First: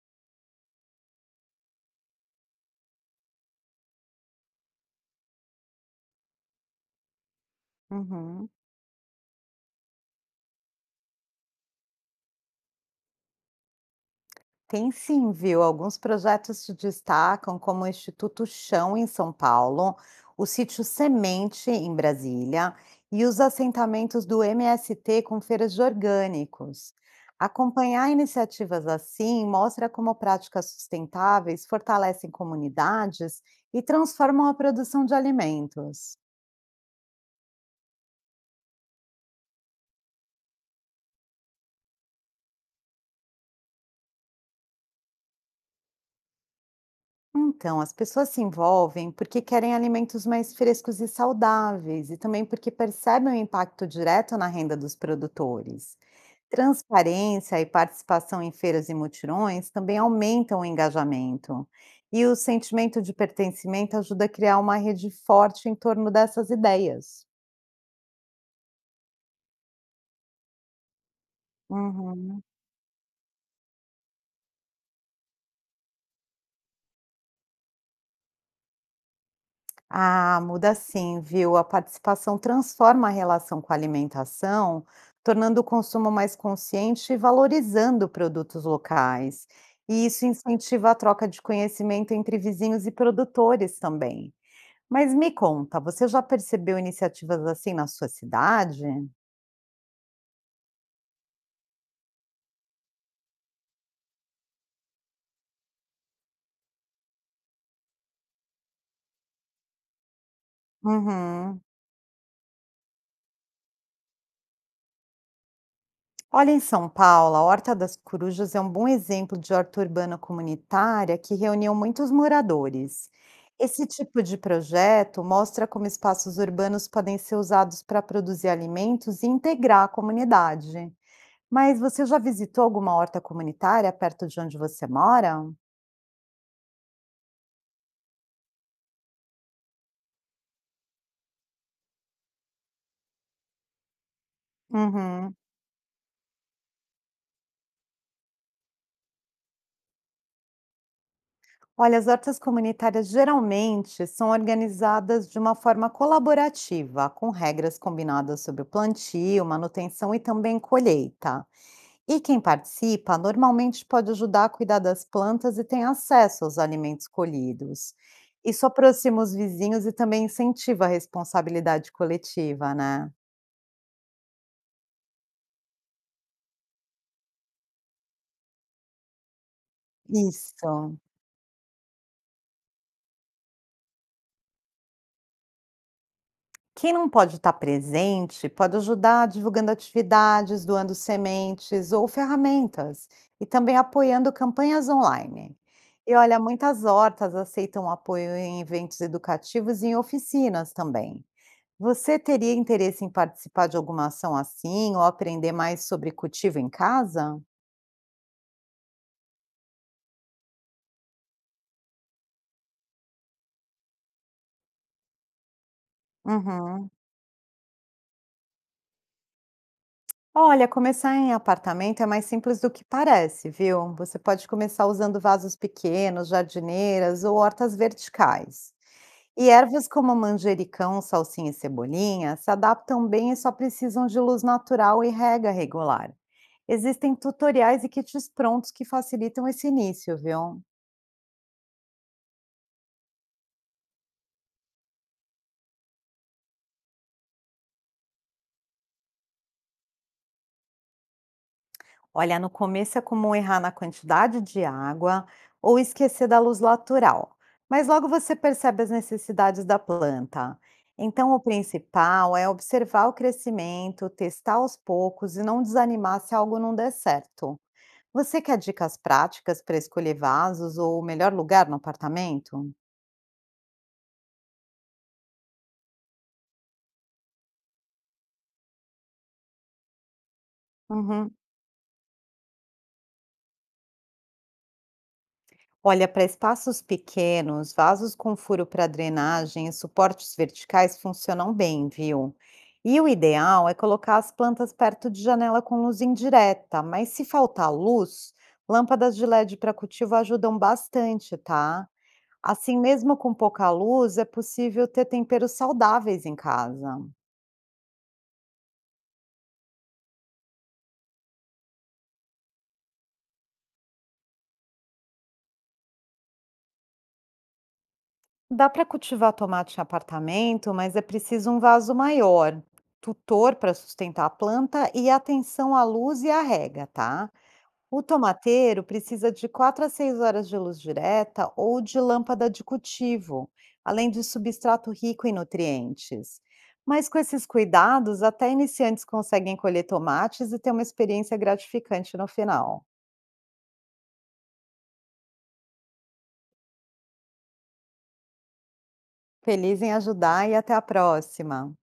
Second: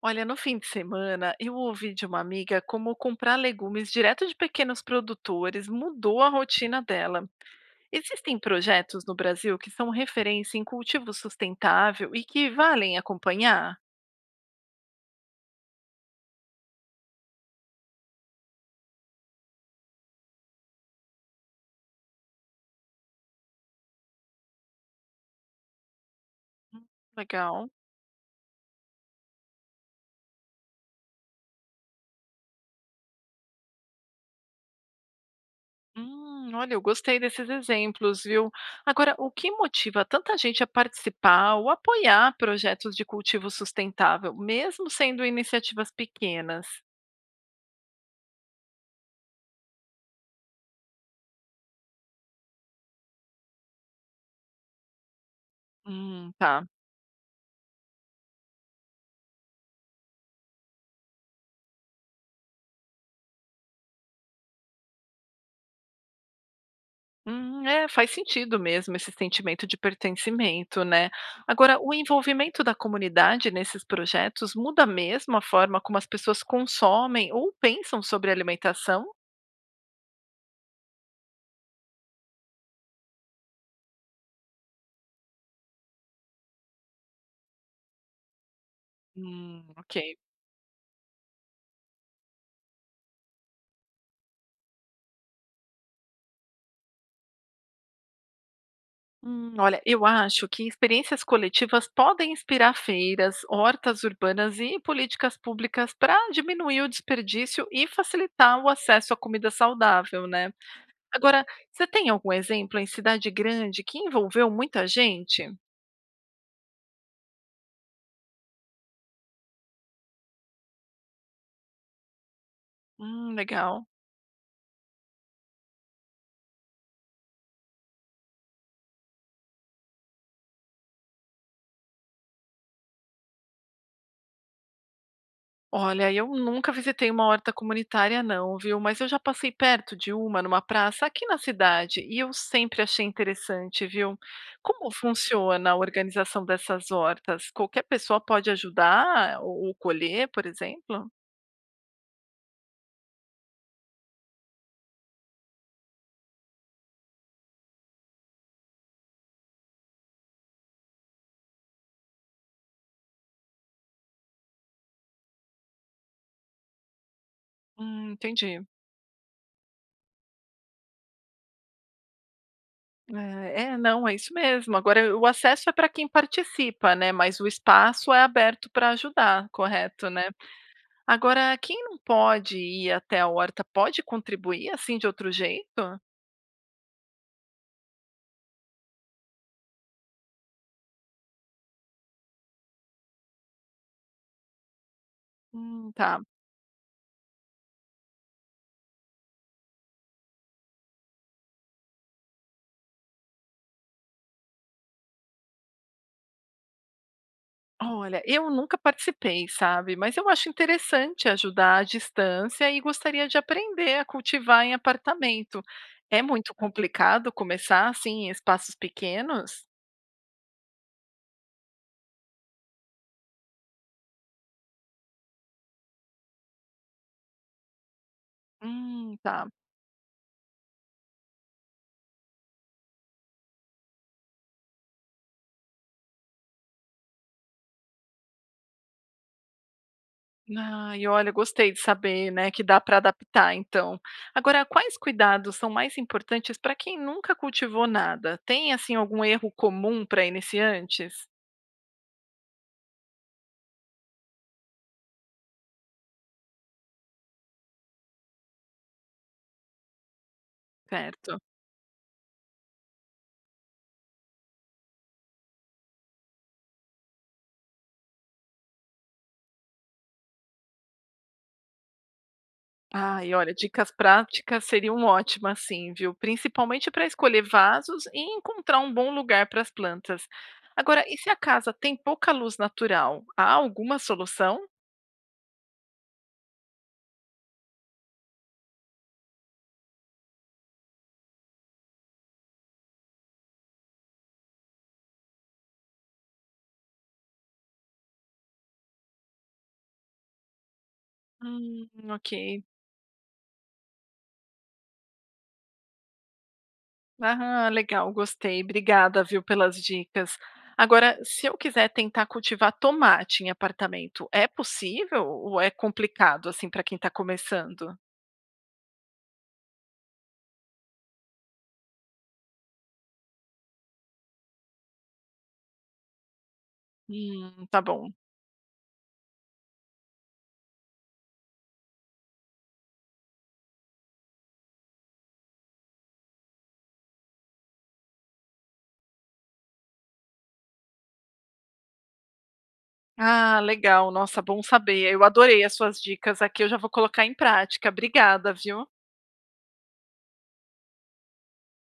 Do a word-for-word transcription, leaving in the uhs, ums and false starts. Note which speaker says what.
Speaker 1: Olha, no fim de semana, eu ouvi de uma amiga como comprar legumes direto de pequenos produtores mudou a rotina dela. Existem
Speaker 2: Uhum.
Speaker 1: projetos no Brasil que são referência em cultivo sustentável e que valem acompanhar?
Speaker 2: Tem sim, viu? Alguns projetos se destacam, como o Instituto Chão, em São Paulo, o Sítio Semente, em Brasília, e os assentamentos do M S T com feiras de
Speaker 1: Hum.
Speaker 2: orgânicos.
Speaker 1: Legal.
Speaker 2: Acompanhar iniciativas assim mostra como práticas sustentáveis fortalecem comunidades e transformam a produção de alimentos.
Speaker 1: Hum, olha, eu gostei desses exemplos, viu? Agora, o que motiva tanta gente a participar ou apoiar projetos de cultivo sustentável, mesmo sendo iniciativas pequenas?
Speaker 2: Então, as pessoas se envolvem porque querem alimentos mais frescos e saudáveis, e também porque percebem o impacto direto na renda dos produtores.
Speaker 1: Hum, tá.
Speaker 2: Transparência e participação em feiras e mutirões também aumentam o engajamento. E o sentimento de pertencimento ajuda a criar uma rede forte em torno dessas ideias.
Speaker 1: Hum, é, faz sentido mesmo esse sentimento de pertencimento, né? Agora, o
Speaker 2: Uhum.
Speaker 1: envolvimento da comunidade nesses projetos muda mesmo a forma como as pessoas consomem ou pensam sobre alimentação?
Speaker 2: Ah, muda sim, viu? A participação transforma a relação com a alimentação, tornando o consumo mais consciente e valorizando produtos locais.
Speaker 1: Hum, ok.
Speaker 2: E isso incentiva a troca de conhecimento entre vizinhos e produtores também. Mas me conta, você já percebeu iniciativas assim na sua cidade?
Speaker 1: Hum, olha, eu acho que experiências coletivas podem inspirar feiras, hortas urbanas e políticas públicas para diminuir o desperdício e facilitar o acesso à comida saudável, né? Agora,
Speaker 2: Uhum.
Speaker 1: você tem algum exemplo em cidade grande que envolveu muita gente?
Speaker 2: Olha, em São Paulo, a Horta das Corujas é um bom exemplo de horta urbana comunitária que reuniu muitos moradores.
Speaker 1: Hum, legal.
Speaker 2: Esse tipo de projeto mostra como espaços urbanos podem ser usados para produzir alimentos e integrar a comunidade. Mas você já visitou alguma horta comunitária perto de onde você mora?
Speaker 1: Olha, eu nunca visitei uma horta comunitária não, viu? Mas eu já passei perto de uma numa praça aqui na cidade e eu sempre achei interessante, viu? Como
Speaker 2: Uhum.
Speaker 1: funciona a organização dessas hortas? Qualquer pessoa pode ajudar ou ou colher, por exemplo?
Speaker 2: Olha, as hortas comunitárias geralmente são organizadas de uma forma colaborativa, com regras combinadas sobre o plantio, manutenção e também colheita. E quem participa normalmente pode ajudar a cuidar das plantas e tem acesso aos alimentos colhidos.
Speaker 1: Hum, entendi.
Speaker 2: Isso aproxima os vizinhos e também incentiva a responsabilidade coletiva, né?
Speaker 1: É, é, não, é isso mesmo. Agora, o acesso é para quem participa, né? Mas o espaço é aberto para ajudar, correto, né?
Speaker 2: Isso.
Speaker 1: Agora, quem não pode ir até a horta, pode contribuir, assim, de outro jeito?
Speaker 2: Quem não pode estar presente pode ajudar divulgando atividades, doando sementes ou ferramentas e também apoiando campanhas online.
Speaker 1: Hum,
Speaker 2: E
Speaker 1: tá.
Speaker 2: olha, muitas hortas aceitam apoio em eventos educativos e em oficinas também. Você teria interesse em participar de alguma ação assim ou aprender mais sobre cultivo em casa?
Speaker 1: Olha, eu nunca participei, sabe? Mas eu acho interessante ajudar à distância e gostaria de aprender a cultivar em apartamento. É muito
Speaker 2: Uhum.
Speaker 1: complicado começar assim em espaços pequenos?
Speaker 2: Olha, começar em apartamento é mais simples do que parece, viu? Você pode começar usando vasos pequenos, jardineiras ou hortas verticais.
Speaker 1: Hum, tá.
Speaker 2: E ervas como manjericão, salsinha e cebolinha se adaptam bem e só precisam de luz natural e rega regular. Existem tutoriais e kits prontos que facilitam esse início, viu?
Speaker 1: Ai, olha, gostei de saber, né, que dá para adaptar, então. Agora, quais cuidados são mais importantes para quem nunca cultivou nada? Tem, assim, algum erro comum para iniciantes?
Speaker 2: Olha, no começo é comum errar na quantidade de água ou esquecer da luz natural, mas logo você percebe as necessidades da planta. Então,
Speaker 1: Certo.
Speaker 2: o principal é observar o crescimento, testar aos poucos e não desanimar se algo não der certo. Você quer dicas práticas para escolher vasos ou o melhor lugar no apartamento?
Speaker 1: Ai, olha, dicas práticas seriam ótimas, sim, viu? Principalmente para escolher vasos e encontrar um bom lugar para as plantas. Agora, e se
Speaker 2: Uhum.
Speaker 1: a casa tem pouca luz natural? Há alguma solução?
Speaker 2: Olha, para espaços pequenos, vasos com furo para drenagem e suportes verticais funcionam bem, viu? E o ideal é colocar as plantas perto de janela com luz indireta, mas se faltar luz, lâmpadas de L E D para cultivo ajudam bastante,
Speaker 1: Hum,
Speaker 2: tá?
Speaker 1: ok.
Speaker 2: Assim, mesmo com pouca luz, é possível ter temperos saudáveis em casa.
Speaker 1: Ah, legal, gostei. Obrigada, viu, pelas dicas. Agora, se eu quiser tentar cultivar tomate em apartamento, é possível ou é complicado assim para quem está começando?
Speaker 2: Dá para cultivar tomate em apartamento, mas é preciso um vaso maior, tutor para sustentar a planta e atenção à luz e à rega, tá?
Speaker 1: Hum, tá
Speaker 2: O
Speaker 1: bom.
Speaker 2: tomateiro precisa de quatro a seis horas de luz direta ou de lâmpada de cultivo, além de substrato rico em nutrientes. Mas com esses cuidados, até iniciantes conseguem colher tomates e ter uma experiência gratificante no final.
Speaker 1: Ah, legal. Nossa, bom saber. Eu adorei as suas dicas aqui. Eu já vou colocar em prática. Obrigada, viu?
Speaker 2: Feliz em ajudar e até a próxima!